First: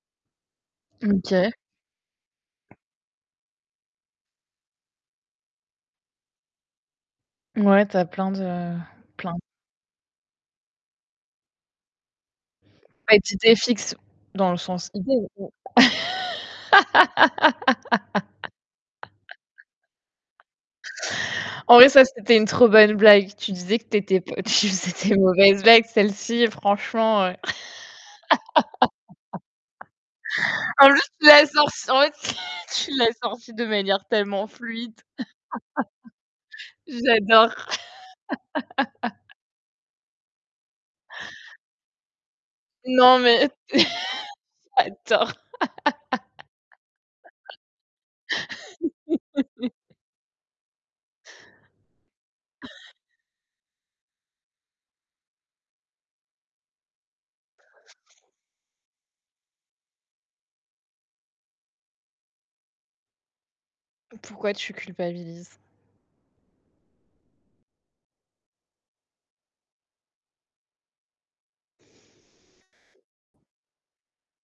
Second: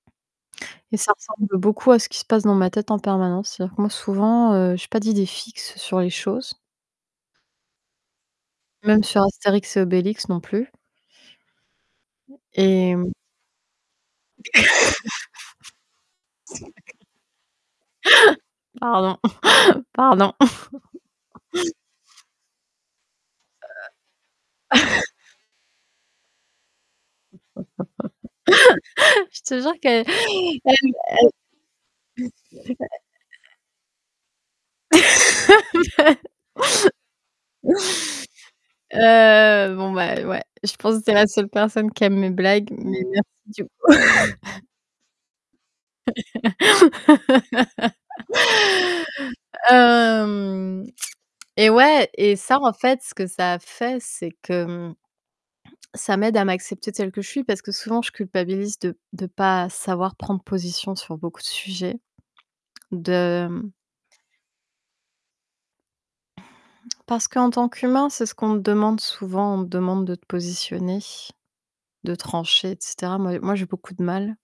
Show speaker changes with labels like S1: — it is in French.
S1: Et ça,
S2: OK.
S1: ressemble beaucoup, à ce qui se passe dans ma tête, en permanence. C'est-à-dire que moi, souvent, heu, j'ai pas d'idées fixes sur les choses,
S2: Ouais, tu as plein de
S1: Même sur
S2: plein.
S1: Astérix et Obélix, non plus. Et
S2: D'idées fixes, dans le sens idée ou.
S1: Pardon, pardon.
S2: En vrai ça c'était une trop bonne blague. Tu disais que tu étais que tu
S1: Heu
S2: faisais des mauvaises blagues, celle-ci franchement, heu
S1: Je te jure que, elle elle
S2: en plus, tu l'as sortie en fait, tu l'as sortie
S1: [unintelligible]
S2: de manière tellement fluide. J'adore.
S1: Heu, bon, ben, ouais, je pense que tu es la seule personne qui aime mes blagues, mais
S2: Non,
S1: merci
S2: mais
S1: du coup.
S2: j'adore.
S1: Hem, et ouais, et ça en fait, ce que ça fait, c'est que, mmh, ça m'aide à m'accepter, telle que je suis, parce que souvent, je culpabilise de de pas savoir prendre position sur beaucoup sujets, de
S2: Pourquoi, tu culpabilises?
S1: Parce qu'en tant qu'humain, c'est ce qu'on te demande souvent, on te demande de te positionner, de trancher, et cetera. Moi moi j'ai beaucoup de mal.